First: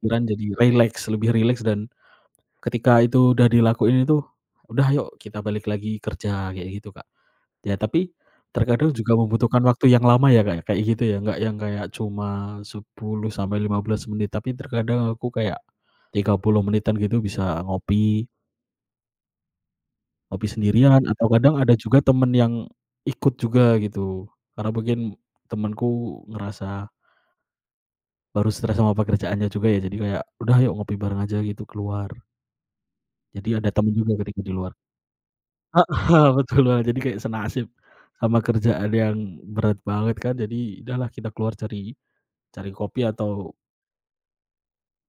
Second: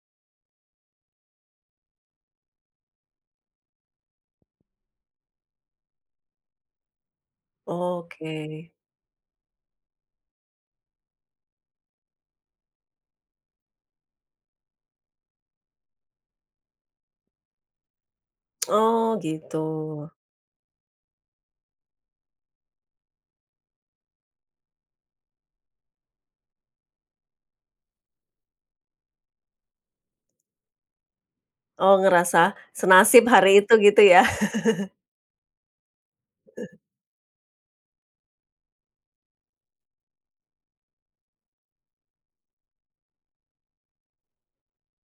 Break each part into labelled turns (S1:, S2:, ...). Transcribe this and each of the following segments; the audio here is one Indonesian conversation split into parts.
S1: Pikiran jadi rileks, lebih rileks, dan ketika itu udah dilakuin itu, "Udah ayok kita balik lagi kerja," kayak gitu, Kak. Ya tapi
S2: Oke.
S1: terkadang juga membutuhkan waktu yang lama ya, Kak, ya, kayak gitu ya. Nggak yang kayak cuma 10-15 menit, tapi terkadang aku kayak 30 menitan gitu bisa ngopi.
S2: Oh, gitu.
S1: Ngopi sendirian atau kadang ada juga temen yang ikut juga gitu. Karena mungkin temenku ngerasa baru stres sama pekerjaannya juga ya jadi kayak, "Udah ayok ngopi bareng aja gitu,
S2: Oh,
S1: keluar."
S2: ngerasa senasib
S1: Jadi
S2: hari
S1: ada
S2: itu
S1: temen
S2: gitu
S1: juga
S2: ya.
S1: ketika di luar. Heeh, betul
S2: Heeh.
S1: Wah, jadi kayak senasib sama kerjaan yang berat banget kan. Jadi, udahlah kita keluar cari cari kopi atau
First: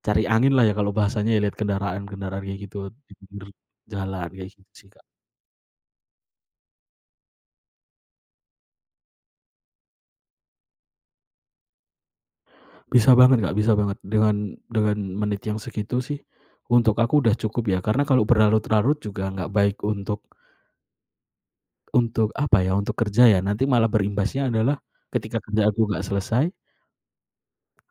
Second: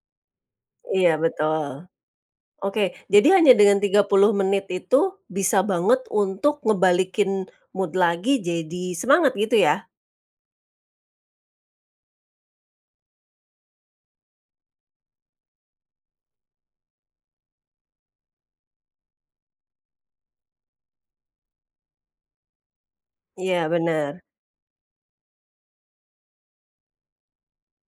S1: cari anginlah ya kalau
S2: Iya,
S1: bahasanya ya lihat
S2: betul.
S1: kendaraan-kendaraan kayak gitu
S2: Oke, jadi
S1: dipinggir
S2: hanya dengan tiga
S1: jalan,
S2: puluh
S1: kayak
S2: menit
S1: gitu sih, Kak.
S2: itu bisa banget untuk ngebalikin mood lagi jadi semangat gitu ya?
S1: Bisa banget, Kak, bisa banget. Dengan dengan menit yang segitu sih untuk aku udah cukup ya. Karena kalau berlarut-larut juga nggak baik untuk Untuk apa ya, untuk kerja ya. Nanti
S2: Iya,
S1: malah
S2: benar.
S1: berimbasnya adalah ketika kerja aku nggak selesai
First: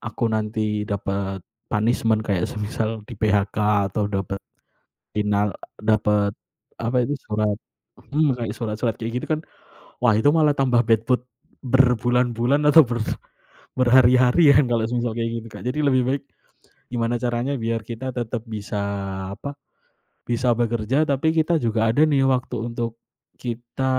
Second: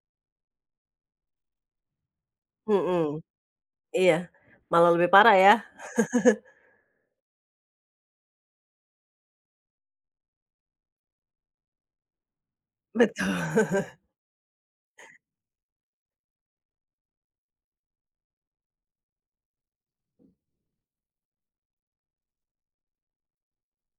S1: Aku nanti dapet punishment kayak semisal
S2: Mhm.
S1: di-PHK atau
S2: Iya,
S1: dapet
S2: malah lebih parah ya.
S1: final dapet apa itu surat hmm. Kayak surat-surat kayak gitu kan, wah, itu malah tambah bad mood berbulan-bulan atau ber
S2: Betul.
S1: berhari-hari ya, kalau semisal kayak gitu, Kak. Jadi lebih baik gimana caranya biar kita tetap bisa apa, bisa bekerja tapi kita juga ada nih waktu untuk kita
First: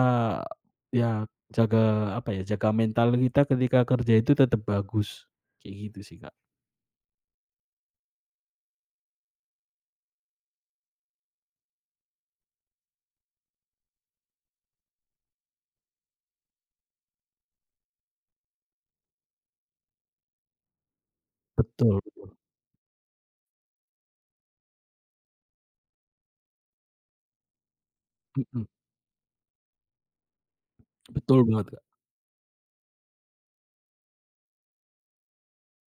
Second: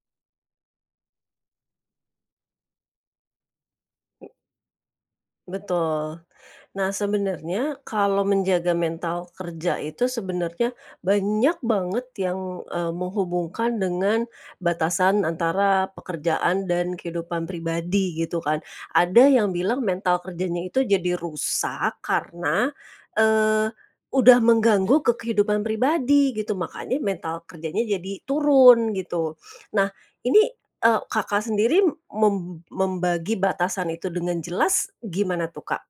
S1: iya, jaga apa ya, jaga mental kita ketika kerja itu tetap bagus, kayak gitu sih,
S2: Betul.
S1: Kak.
S2: Nah, sebenernya kalau menjaga mental kerja itu sebenernya banyak banget yang, eee, menghubungkan dengan batasan antara pekerjaan dan kehidupan pribadi gitu kan. Ada yang bilang, mental kerjanya itu jadi
S1: Betul
S2: rusak
S1: betul.
S2: karena, eee, udah mengganggu ke kehidupan pribadi gitu, makanya mental kerjanya jadi
S1: Mmm.
S2: turun, gitu. Nah, ini, eee, Kakak
S1: Betul banget, Kak.
S2: sendiri, mem membagi batasan itu dengan jelas gimana tuh, Kak?